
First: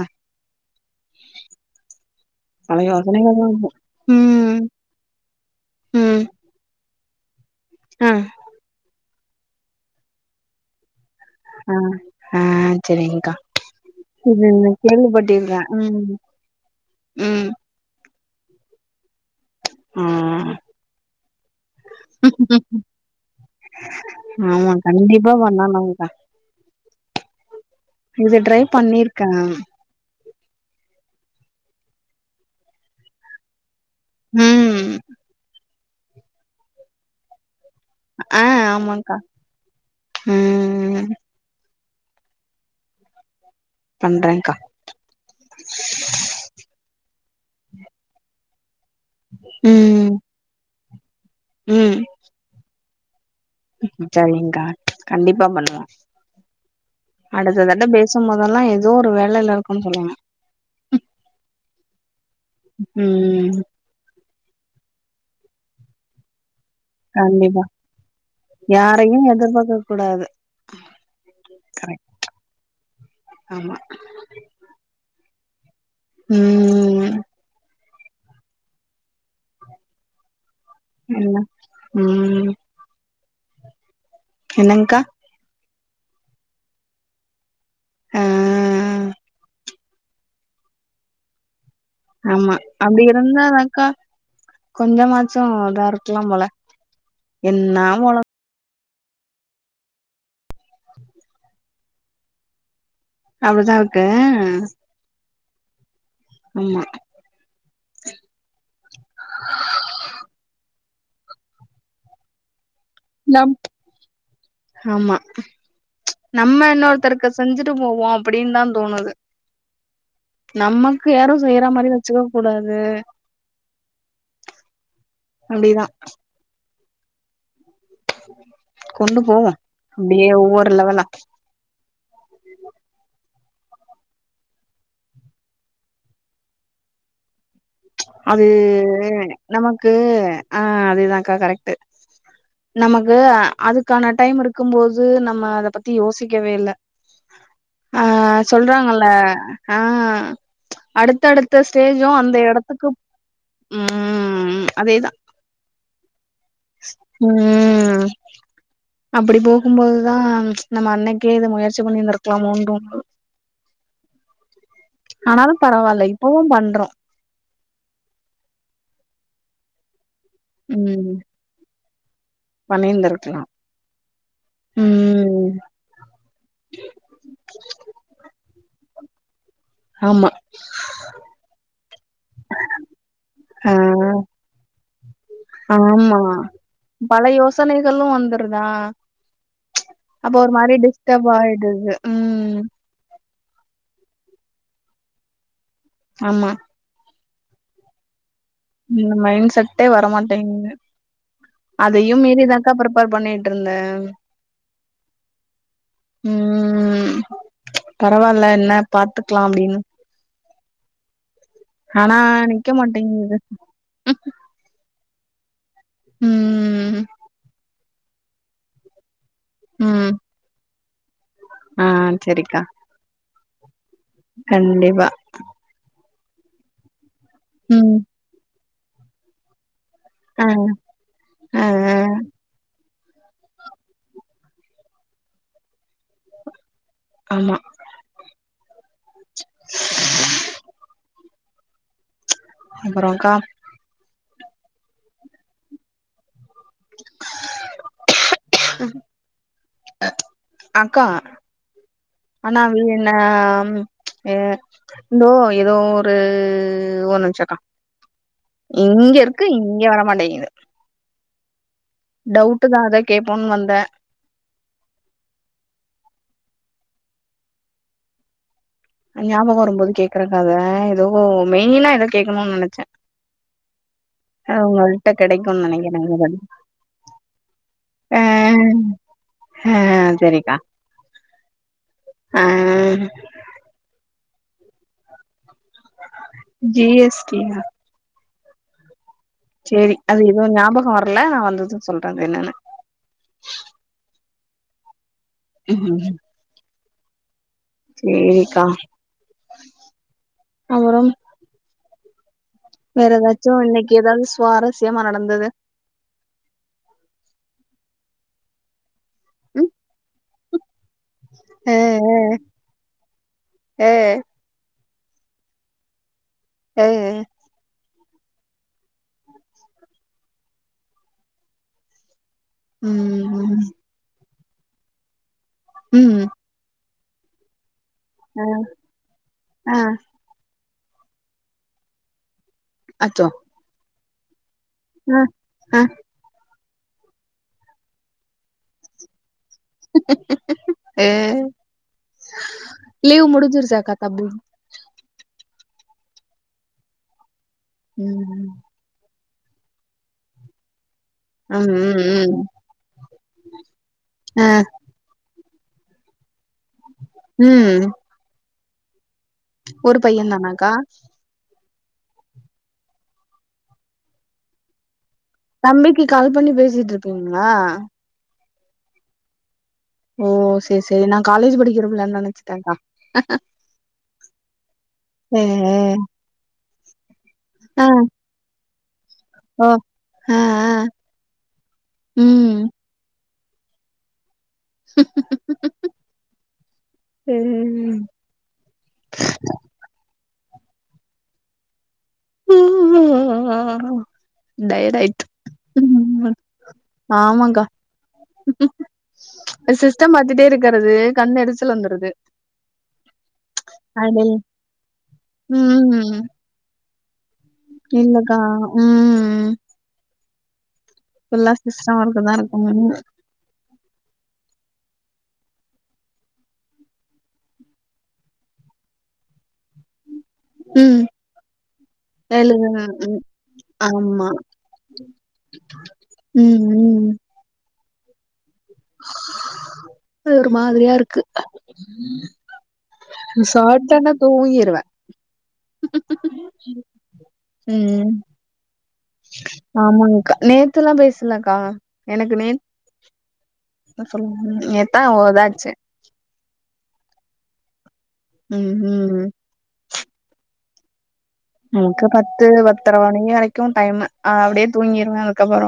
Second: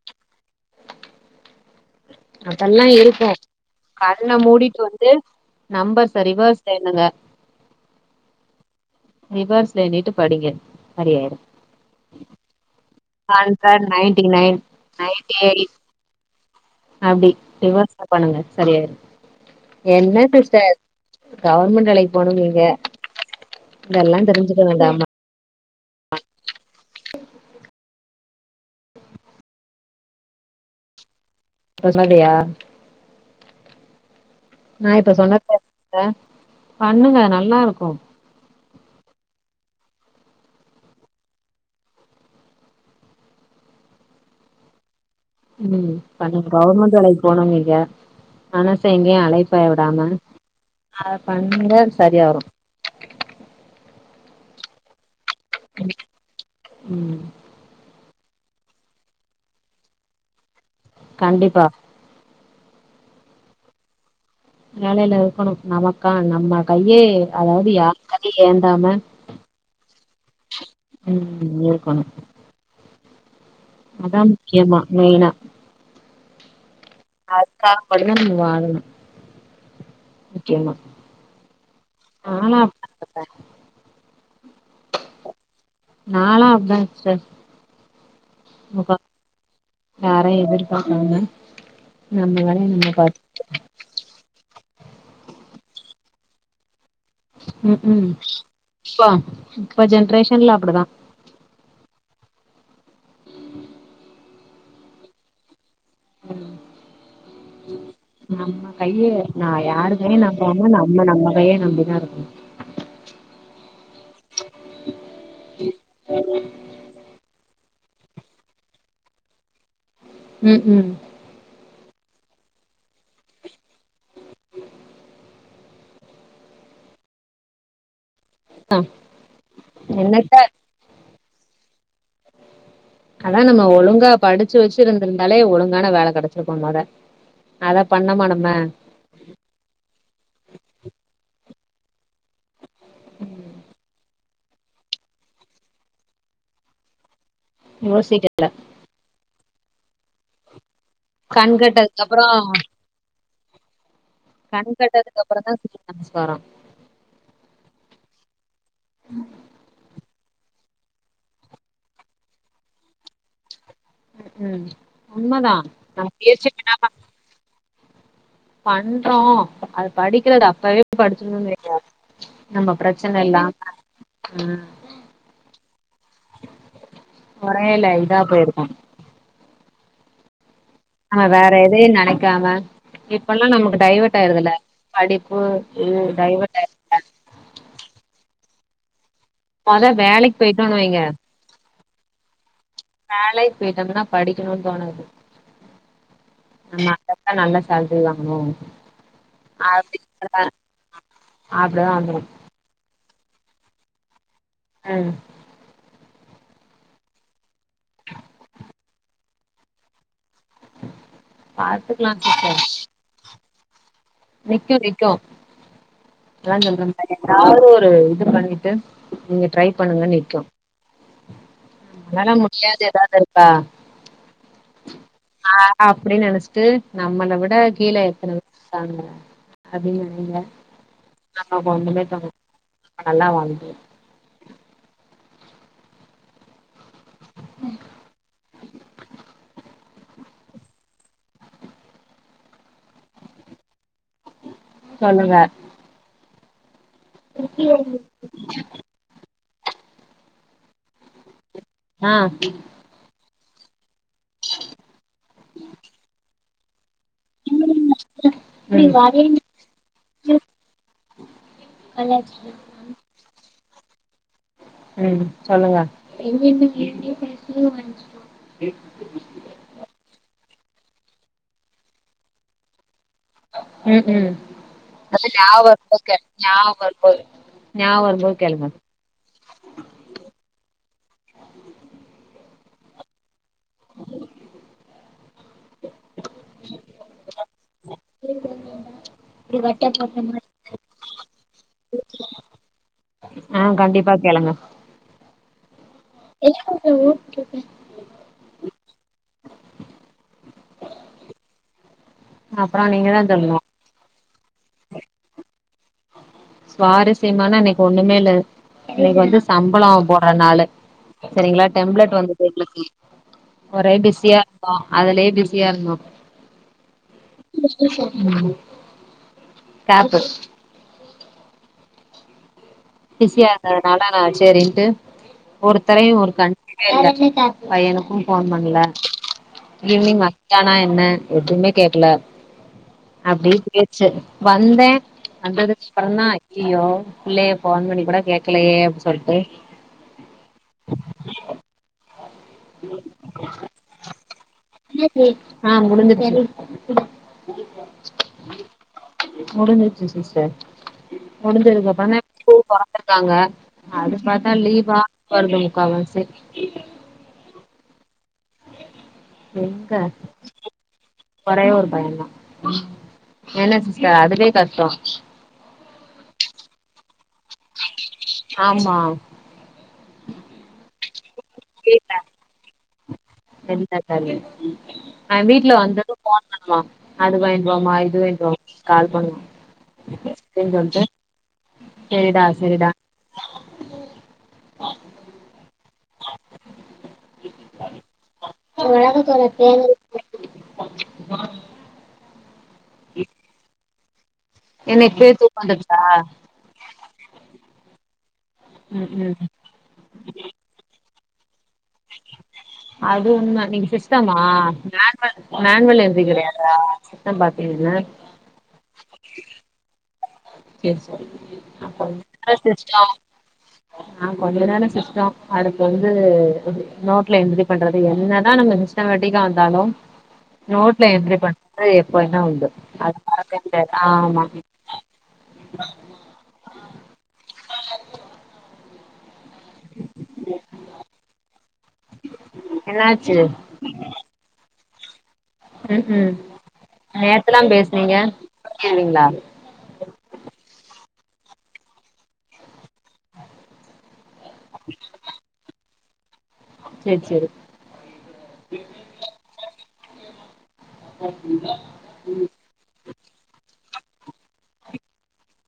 Speaker 2: *inaudible* பல
Speaker 1: அதெல்லா இருக்கு
Speaker 2: யோசனைகள்
Speaker 1: கண்ண
Speaker 2: ம்
Speaker 1: மூடிட்டு வந்து நம்பர்ச ரிவர்ஸ்ல எண்ணுங்க
Speaker 2: உம்
Speaker 1: ரிவர்ஸ்ல எண்ணிட்டு படிங்க சரியாயிறு
Speaker 2: ஹ ஹ செரிங்கா
Speaker 1: ஹண்ட்ரட் நைன்டி
Speaker 2: இது
Speaker 1: நைன் நைன்டி
Speaker 2: கேள்விப்பட்டிற்ற
Speaker 1: எயிட்
Speaker 2: ம்
Speaker 1: அப்டி
Speaker 2: ம்
Speaker 1: ரிவர்ஸ்ல பண்ணுங்க சரியாயிரு
Speaker 2: ஆ
Speaker 1: என்ன சிஸ்டர் கவர்மெண்ட் வேலைக்கு போனு நீங்க இதல்லா தெரிஞ்சுக்க வேண்டாமா
Speaker 2: ரோபோன்னா நாமுக்தா இது ட்ரை பண்ணிருக்க
Speaker 1: *unintelligible* யா
Speaker 2: ம்
Speaker 1: நான் இப்ப சொன்னத பண்ணுங்க நல்லா இருக்கு
Speaker 2: ஆஹ் ஆமாங்கா ம் பண்றங்கா
Speaker 1: ம் பண்ணுங் கவர்மெண்ட் வேலைக்கு போனோ நீங்க மனஸ் ஸ எங்கயு அழைப்பய் விடாம
Speaker 2: ம்
Speaker 1: அத பண்ணுங்க சரிய வரு
Speaker 2: ம் சரிங்கா கண்டிப்பா பண்ணுவோ
Speaker 1: ம்
Speaker 2: அடுத்ததட பேஸ் சும்போதல்லா ஏதோ ஒரு வேலையில இருக்கோன் சொல்லுங்க
Speaker 1: கண்டிப்பா
Speaker 2: ம்
Speaker 1: வேலையில இருக்கணு நமக்கா நம்ம கையே
Speaker 2: கண்டிப்பா
Speaker 1: அதாவது யார் கைய ஏந்தாம
Speaker 2: யாரையு எதிர்பாக்க கூடாது
Speaker 1: ம் இருக்கணு
Speaker 2: கரெக்ட் ஆமா
Speaker 1: அதா முக்கியமா மெயினா
Speaker 2: ம்
Speaker 1: அதுக்காக உடனே நீங்க வாங்ணும் முக்கியமா
Speaker 2: ம் ம்
Speaker 1: *inaudible*
Speaker 2: என்னங்கா
Speaker 1: நாளா அப்டிதா சிஸ்டர்
Speaker 2: ஆ
Speaker 1: அப்பா யாரையு எதிர் பாக்காம
Speaker 2: ஆமா அப்டி இருந்தாக்கா கொஞ்சமாச்சு இதா இருக்கலா போல என்ன
Speaker 1: உக்கும்
Speaker 2: போல
Speaker 1: ப்போ இப்ப ஜென்ரேஷன்ல அப்புடிதா
Speaker 2: அப்புடிதா இருக்கு ஆமா
Speaker 1: உம் *inaudible* நம்ம கைய நா யாருகையோ நம்பாம நம்ம நம்ம கையே நம்பிதா இருக்கனு
Speaker 2: நம்ப் ஆமா நம்ம இன்னொருத்தருக்கு செஞ்சுட்டு போவோ அப்டின் தா தோணுது
Speaker 1: ம் ம்
Speaker 2: நமக்கு யாரு செய்யற மாரி வச்சுக்க கூடாது அப்டிதா கொண்டு போவோ அப்டியே
Speaker 1: என்னத்த
Speaker 2: ஒவ்வொரு லெவலா *unintelligible*
Speaker 1: அதா நம்ம ஒழுங்கா படிச்சு வச்சுிருந்திருந்தாலே ஒழுங்கான வேல கெடைச்சிருக்கூ மொத அத பண்ணோமா
Speaker 2: அது
Speaker 1: நம்ம
Speaker 2: நமக்கு ஆ அதே தான்க்கா கரெக்ட் நமக்கு அதுக்கான டைம் இருக்கும்போது நம்ம அத பத்தி யோசிக்கவே இல்ல ஆ
Speaker 1: யோசிக்க
Speaker 2: சொல்றாங்கல ஆ
Speaker 1: கண்
Speaker 2: அடுத்தடுத்த
Speaker 1: கெட்டதுக்கு
Speaker 2: ஸ்டேஜு
Speaker 1: அப்புறோ
Speaker 2: அந்த எடத் த்துக்குப் ம்
Speaker 1: கண்
Speaker 2: அதேதா
Speaker 1: கெட்டதுக்கு அப்புறோ தா சூரிய நமஸ்காரோ
Speaker 2: ம் அப்படி போ பாக்கும்போதுதா நம்ம அன்னைக்கே இத முயற்சி பண்ணிருந்திருக்லாமோன் தோணு
Speaker 1: ம் ம் உண்ம
Speaker 2: ஆனாலு
Speaker 1: தா
Speaker 2: பரவால்ல
Speaker 1: நாம
Speaker 2: இப்பவு
Speaker 1: முயற்சி
Speaker 2: பண்றோ
Speaker 1: பண்ணாம பண்றோ அது படிக்கலடா படிப்பு
Speaker 2: ம்
Speaker 1: படிச்சிருந்தோம்னு வைங்க நம்ம பிரச்சனை
Speaker 2: பண்ணிருந்திருக்கலா
Speaker 1: இல்லாம ம்
Speaker 2: ம்
Speaker 1: கொறயல இதா போயிருக்கோ
Speaker 2: ஆமா
Speaker 1: ஆ வேற எதையு நெனைக்காம இப்பல்லா
Speaker 2: ஆ
Speaker 1: நமக்கு டைவர்ட் ஆயிருதுல்ல படிப்பு ம்
Speaker 2: ஆமா
Speaker 1: டைவர்ட் ஆயிரு
Speaker 2: பல யோசனைகளு வந்துருதா
Speaker 1: மொத
Speaker 2: அப்ப
Speaker 1: வேலைக்கு
Speaker 2: ஒரு மாரி
Speaker 1: போயிட்டோன்னு
Speaker 2: டிஸ்டர்ப் ஆயிடுது ம்
Speaker 1: வேலைக் பேய்ட்டு வந்தனா படிக்கணுன் தோணாது
Speaker 2: ஆமா
Speaker 1: நம்ம அப்பப்ப நல்ல சேல்ரி வாங்கணூ
Speaker 2: இந்த மைண்ட செட்டே வரமாட்டேங்குது
Speaker 1: அப்டிதா
Speaker 2: அதையும்
Speaker 1: வந்துரு
Speaker 2: மீறி எதாது க்காப்ரிப்பர் பண்ணிட்ருந்தே
Speaker 1: அ
Speaker 2: ம் பரவால்ல என்ன பாத்துக்லா அப்டின்னு
Speaker 1: பாத்துக்கலா
Speaker 2: ஆனா நிக்க மாட்டேங்குது
Speaker 1: நிக்கூ நிக்கூ எல்லா
Speaker 2: ம்
Speaker 1: சொல்றன்ன எதாவ்து ஒரு இது பண்ணிட்டு நீங்க ட்ரை பண்ணுங்க
Speaker 2: ம்
Speaker 1: நிக்கூ
Speaker 2: ஆ
Speaker 1: நம்மளால
Speaker 2: செரிக்கா
Speaker 1: முடியாது எதாவ்து இருக்கா
Speaker 2: கண்டிப்பா
Speaker 1: ஆ அப்டின்னு நெனைச்சிட்டு நம்மள விட கீழ
Speaker 2: ம்
Speaker 1: எத்தன பேர் இருகாங்க அப்டின் நென ங்க
Speaker 2: ஆ
Speaker 1: நம்ம
Speaker 2: ஆ ஆ.
Speaker 1: ஒண்ணமே *inaudible* நல்லா வாழ்வோம்
Speaker 2: ஆமா அப்பொறக்கா
Speaker 1: சொல்லுங்க *unintelligible*
Speaker 2: அக்கா
Speaker 1: ஆ
Speaker 2: ஆனா என்ன ம் எ இந்தோ ஏதோ ஒரு ஒருநிமிஷம் அ இங்க இருக்கு இங்க வரமாட்டேங்கிது டவுட்டு தா அதா கேட்போன் வந்தே
Speaker 1: ம் சொல்லுங்க
Speaker 2: ஞாபக வரும்போது கேக்குறக்கா அத எதோ மெயினா ஏதோ கேக்கணுன் நெனைச்சே
Speaker 1: ம் ம்
Speaker 2: கெடைக்கும்னு
Speaker 1: ஞாபக
Speaker 2: நெனைக்கிறேங்க தோழி ஆ
Speaker 1: வரும்போது கேளுங்க
Speaker 2: ஆ சரிக்கா ஆ ஜி எஸ் டி யா
Speaker 1: *inaudible* வட்ட
Speaker 2: சேரி அது
Speaker 1: போட்ட மாரி
Speaker 2: எதுவு ஞாபக வரல நா வந்தது சொல்றேன் அது என்னன்னு
Speaker 1: ஆ கண்டிப்பா கேளுங்க
Speaker 2: உ உம்
Speaker 1: *unintelligible*
Speaker 2: சேரிக்கா அபறம்
Speaker 1: அப்றோ
Speaker 2: வேற
Speaker 1: நீங்க தா
Speaker 2: ஏதாச்சு
Speaker 1: சொல்ணு
Speaker 2: இன்னைக்கு ஏதாவது சுவாரஸ்யமா நடந்தது
Speaker 1: சுவாரஸ்யமானா இன்னைக்கு ஒண்ணுமே இல்ல இன்னைக்கு வந்து
Speaker 2: ம்
Speaker 1: சம்பளம் போட்ற நாளு சரிங்ளா
Speaker 2: ஆ
Speaker 1: டெம்லெட் வந்துட்டு எங்களுக்கு
Speaker 2: ஆ
Speaker 1: ஒரே பிஸியா இருந்தோ அதுலேயே பிஸியா இருந்தோ
Speaker 2: ம்
Speaker 1: கேப்பு
Speaker 2: ம்
Speaker 1: பிசியா
Speaker 2: ம்
Speaker 1: இருந்ததுனாலா நா சேரின்ட்டு ஒருத்தரையு
Speaker 2: ம்
Speaker 1: ஒரு கண் பையனுக்கு
Speaker 2: ஆ
Speaker 1: ஃபோன் பண்ல
Speaker 2: ஆ
Speaker 1: ஈவ்னிங் வ யானா என்ன எதுமே கேக்கல
Speaker 2: அச்சோ
Speaker 1: அப்டியே போய்ருச்சு வந்தே
Speaker 2: ஆ ஆ
Speaker 1: வந்ததுக்கு அப்பறந்தா ஐயய்யோ புள்ளைய ஃபோன் பண்ணி கூட கேக்கலையே அப்டி சொல்ட்டு
Speaker 2: லீவ் முடுஞ்சுருச்சாக்கா தம்பி
Speaker 1: ஆ முடிஞ்சுருச்சு
Speaker 2: ம்
Speaker 1: முடிஞ்சுருச்சு சிஸ்டர்
Speaker 2: அ ம் ம்
Speaker 1: பொறந்துருக்காங்க அது
Speaker 2: ஆ
Speaker 1: பாத்தா லீவா வருது முக்காவாசி
Speaker 2: ம்
Speaker 1: எங்க
Speaker 2: ஒரு பையன் தானாக்கா
Speaker 1: ஒரே ஒரே ஒரு பயந்தா என்ன சிஸ்டர் அதுவே கஷ்டோ
Speaker 2: தம்பிக்கு கால் பண்ணி பேசிட்ருப்பீங்ளா
Speaker 1: ஆமா
Speaker 2: ஓ செரி செரி நா காலேஜ் படிக்கிற
Speaker 1: இல்ல
Speaker 2: புள்ளன் நெனைச்சுட்டேங்க்கா
Speaker 1: *unintelligible* அவ
Speaker 2: ஏ
Speaker 1: வீட்ல வந்ததும் ஃபோன் பண்ணுவா அது வாங்ண்ட்
Speaker 2: ஆ
Speaker 1: வாமா இது வாங்ண்ட் கால்
Speaker 2: ஓ
Speaker 1: பண்ணுவா
Speaker 2: ஆ ஆ
Speaker 1: *inaudible* செரிடா
Speaker 2: ம்
Speaker 1: செரிடா
Speaker 2: சேரி சே
Speaker 1: உளவுத்துறை *unintelligible* இக்
Speaker 2: டையடு ஆயிட்
Speaker 1: வந்துருச்சா
Speaker 2: ஆமாங்க்கா
Speaker 1: ம் ம்
Speaker 2: அ சிஸ்டம் பாத்துட்டே இருக்கறது கண் எரிச்சல் வந்துருது
Speaker 1: அது உண்ம நீங்க
Speaker 2: அடேய்
Speaker 1: சிஸ்டமா மேனுவல் எம்
Speaker 2: ம்
Speaker 1: பி கெடையாதா சிஸ்டம் பாத்தீங்கனா
Speaker 2: கா ம் ம்
Speaker 1: சேரி சேரி
Speaker 2: இப்பலா
Speaker 1: அப்ப
Speaker 2: சிஸ்டம் ஒர்க்குதா இருக்க முடியு
Speaker 1: நா கொஞ்ச நேர சிஸ்ட அடுத்து வந்து இது நோட்ல என்ட்ரி பண்றது என்னதா நம்ம சிஸ் ட்டமேட்டிக்கா வந்தாலு
Speaker 2: ம்
Speaker 1: நோட்ல என்ரி பண்றது தா எப்பைமே உண்டு
Speaker 2: எழுது
Speaker 1: அது மறக்கவே முடியாது ஆமா
Speaker 2: ம் ம்
Speaker 1: *inaudible*
Speaker 2: ப்பயே ஒரு மாதிரியா இருக்கு
Speaker 1: என்னாச்சு
Speaker 2: இது சாப்டனா தூங்கிருவே
Speaker 1: ம் ம் நேத்துலா
Speaker 2: ம்.
Speaker 1: பேசுனீங்க கேள்வீங்ளா
Speaker 2: ஆமாங்க்கா நேத்துலா பேசலக்கா எனக்கு நேத் நேத்தா ஓர்தா அட்ச்சே
Speaker 1: சேரி சேரி
Speaker 2: ம் ம் நமக்கு பத்து பத்தர மணி வரைக்கு டைமு அப்டியே தூங்கிருவே அதுக்கப்பற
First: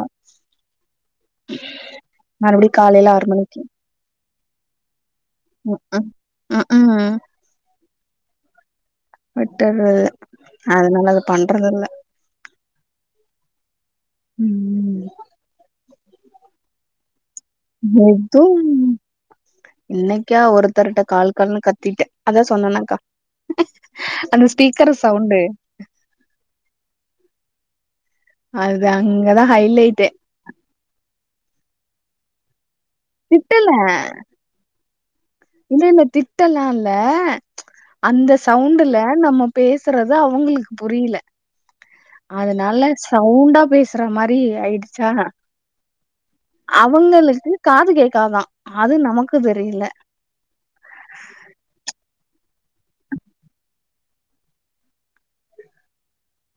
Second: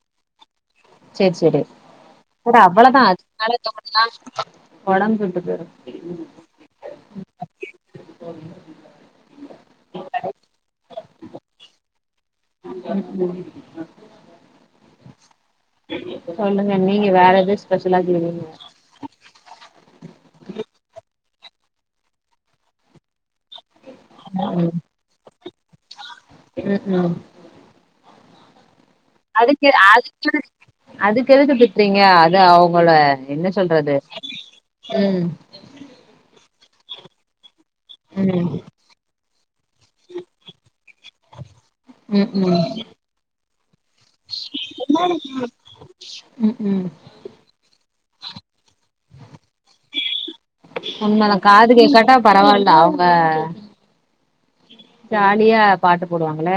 Speaker 1: சேரி சேரி அட அவ்வளதா
Speaker 2: காலையில
Speaker 1: அதுக்கு மேல
Speaker 2: மணிக்கு.
Speaker 1: தூங்குனாலு ஒடம்பு கெட்டுப்
Speaker 2: மு அ அ ஆ
Speaker 1: *inaudible*
Speaker 2: விட்டுர்றது அதனால அது பண்றதில்ல
Speaker 1: ம் ம்
Speaker 2: ம் ம்
Speaker 1: சொல்லுங்கண்ணி வேறெதோ
Speaker 2: மொத்தம் இன்னைக்கா ஒருத்தர்ட்ட கால்கால்னு கத்திட்டே அத சொன்னனாக்கா அந்த ஸ்பீக்கரு சவுண்டு
Speaker 1: ம் ம்
Speaker 2: அதுதாங்க
Speaker 1: அதுக்கு அதுக்குனு அதுக்கு எதுக்கு திட்றீங்க அது அவ்ங்களோட என்ன
Speaker 2: திட்டல.
Speaker 1: சொல்றது ம்
Speaker 2: இல்ல இல்ல திட்டலா இல்ல அந்த
Speaker 1: ம்
Speaker 2: சவுண்டுல நம்ம பேசுறது அவுங்களுக்கு புரியல
Speaker 1: ம் ம்
Speaker 2: அதனால சவுண்டா பேசுற மாரி ஆயிடுச்சா
Speaker 1: ம் ம்
Speaker 2: அவங்களுக்கு காது கேக்காதா அது நமக்கு தெரியல
Speaker 1: உண்மதா காது கேக்காட்டா பரவால்ல அவ்ங்க ஜாலியா பாட்டு போடுவாங்கள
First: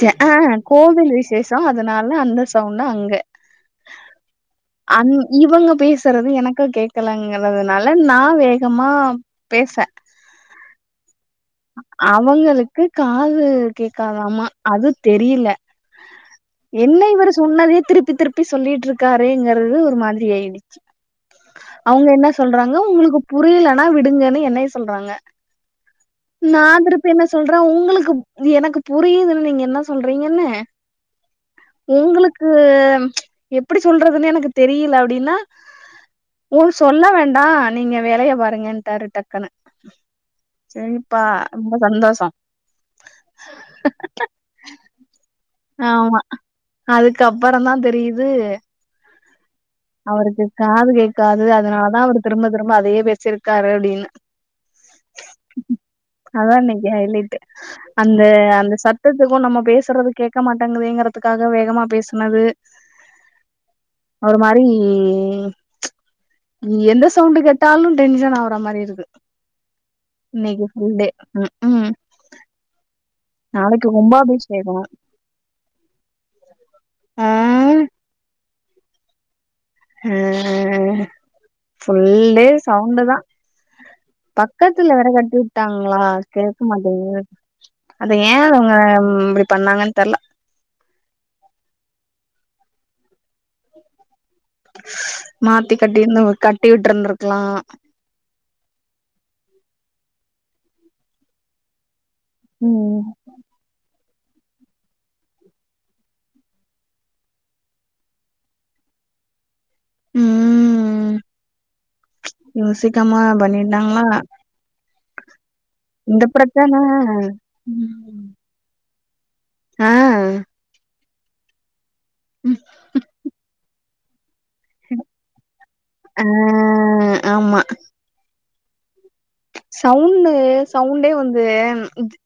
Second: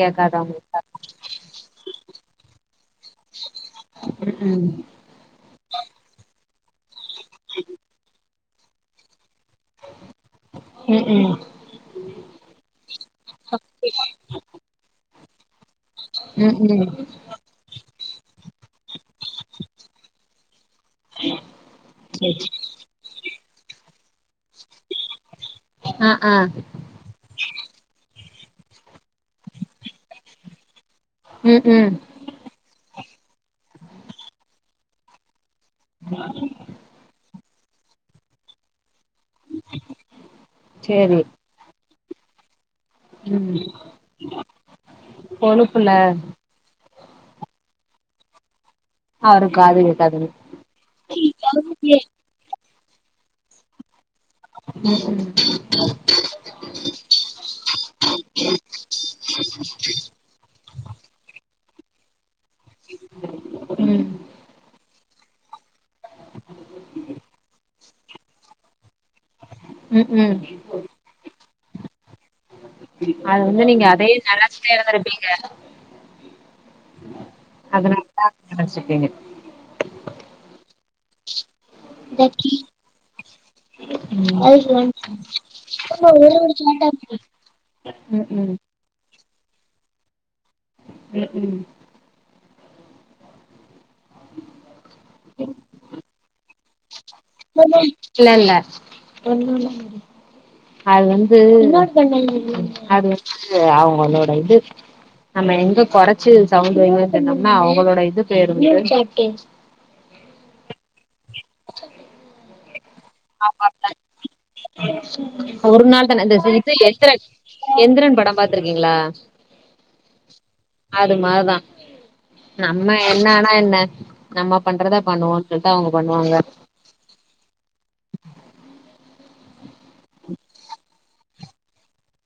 Speaker 2: ஜ ஆ கோவில் விசேஷ அதனால அந்த சவுண்டு அங்க
Speaker 1: ம் ம்
Speaker 2: அன் இவங்க பேசுறது எனக்கு கேக்கலங்கிறதுனால நா வேகமா பேச
Speaker 1: ம் ம்
Speaker 2: அவுங்களுக்கு காது கேக்காதாமா அது தெரில
Speaker 1: ம் ம் ம்
Speaker 2: என்ன இவரு சொன்னதே திருப்பி திருப்பி சொல்லிட்டு இருக்காரேங்கறது ஒரு மாதிரி ஆயிடுச்சி அவுங்க என்ன சொல்றாங்க உங்களுக்கு புரியலனா விடுங்கன்னு என்னய சொல்றாங்க
Speaker 1: அ
Speaker 2: நா திருப்பி என்ன சொல்றே உங்களுக்கு எனக்கு புரியுதுன் நீங்க என்ன சொல்றீங்கன்னு
Speaker 1: ம் ம்
Speaker 2: உங்களுக்கு கு எப்டி சொல்றதுன்னு எனக்கு தெரியல அப்டினா உ சொல்ல வேண்டா நீங்க வேலைய பாருங்கட்டாரு டக்குன்னு
Speaker 1: சேரி
Speaker 2: அ ரொம்ப சந்தோஷோ
Speaker 1: ம் கொழுப்புல
Speaker 2: அதுக்குப்பறோ தா தெரியுது
Speaker 1: அவருக்கு காது கேக்
Speaker 2: அவருக்கு காது கேக்காது அதனால தா அவரு திரும்ப திரும்ப அதயே பேசிருக்காரு அப்டினு
Speaker 1: ம்
Speaker 2: அதா இன்னைக்கி ஹைலைட்டு அந்த அந்த சத்தத்துக்கு நம்ம பேசுறது கேட்க மாட்டேங்குதங்கறதுக்காக வேகமா பேசுனது
Speaker 1: ம்
Speaker 2: ஒரு மாரி நீ எந்த சவுண்டு கேட்டாலு டென்ஷன் ஆவுற மாரி இருக்கு
Speaker 1: ம் ம்
Speaker 2: இன்னைக்கி ஃபுல் டே ம் ஹும்
Speaker 1: அது வந்து நீங்க அதயே நெனச்சிடே
Speaker 2: கும்பாபிஷேகோ
Speaker 1: இருந்துருப்பீங்க
Speaker 2: ஆ
Speaker 1: அதனால தா அப்டி நெனச்சிகீங்க
Speaker 2: ஹ ஃபுல் டே சவுண்டு தா
Speaker 1: ம்
Speaker 2: பக்கத்துல வேற கட்டி வுட்டாங்களா கேட்க மாட்டிங்குது அந்த ஏன் அத
Speaker 1: ம்
Speaker 2: அவுங்க ம் இப்டி பண்ணாங்கன்னு தெர்ல
Speaker 1: ம் ம்
Speaker 2: மாத்தி கட்டிருந்து வு கட்டி விட்டுந்ரு
Speaker 1: இல்ல இல்ல அது வந்து
Speaker 2: ம்
Speaker 1: அது வந்து அவுங்களோட இது நம்ம எங்க கொறைச்சு சவுண்ட் வைங்கன்னு சொன்னோம்னா அவுங்களோட இது போயிருட்டு
Speaker 2: ம் யோசிக்கமா பண்ணிட்டாங்க
Speaker 1: ஒரு நாள் தான இந்த இது எந்திரன் எந்திரன் படம் பாத்துருக்கீங்களா
Speaker 2: ஆஹ்
Speaker 1: அது மாரிதா நம்ம என்ன ஆனா என்ன நம்ம பண்றதா பண்ணுவோன்னு சொல்லிட்டு அவுங்க
Speaker 2: ஆ
Speaker 1: பண்ணுவாங்க
Speaker 2: ஆமா சவுண்டு சவுண்டே வந்து இது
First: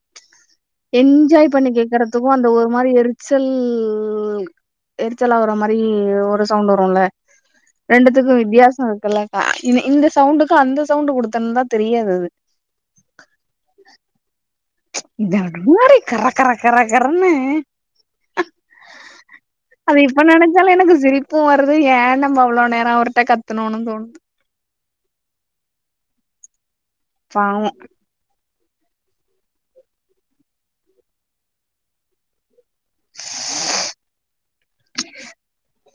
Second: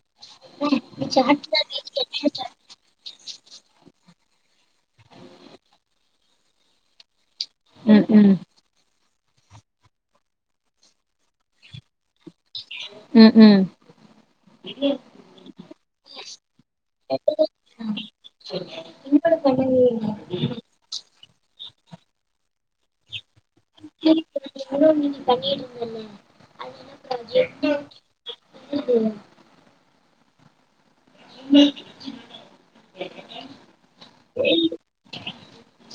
Speaker 2: என்ஜாய் பண்ணி கேக்கறதுக்கு அந்த ஒரு மாரி எரிச்சல் எரிச்சல் ஆவுற மாரி ஒரு சவுண்ட் வருல
Speaker 1: ம்
Speaker 2: ரெண்டுத்துக்கு
Speaker 1: ம்
Speaker 2: வித்தியாசோ இருக்குல்லக்கா இ இந்த சவுண்டுக்கு அந்த சவுண்டு குடுத்துயிருந்த தெரியாது அது
Speaker 1: ம் ம்
Speaker 2: இந்த மூடி கர கர கர கரனு
Speaker 1: என்னோட பண்ணவே
Speaker 2: அது இப்ப
Speaker 1: இல்ல
Speaker 2: நெனைச்சாலு எனக்கு சிரிப் பு வருது ஏன் நம்ம அவ்ளோ நேரோ அவர்ட்ட கத்துணோணு தோணுது பாவோ
Speaker 1: *inaudible* *unintelligible*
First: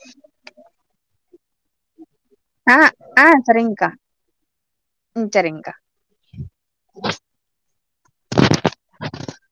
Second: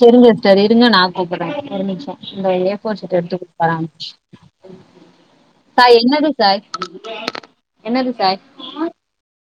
Speaker 1: உம் செரிங்க சார் இருங்க நா கூப்டுறே ஒரு நிமிஷோ இந்த ஏ
Speaker 2: ஆ
Speaker 1: ஃபோர் ஷீட்
Speaker 2: ஆ
Speaker 1: எடுத்து
Speaker 2: சரிங்க்கா
Speaker 1: குடுக்றே
Speaker 2: ம் சரிங்க்கா
Speaker 1: சாய் என்னது சாய் என்னது சாய் ஆ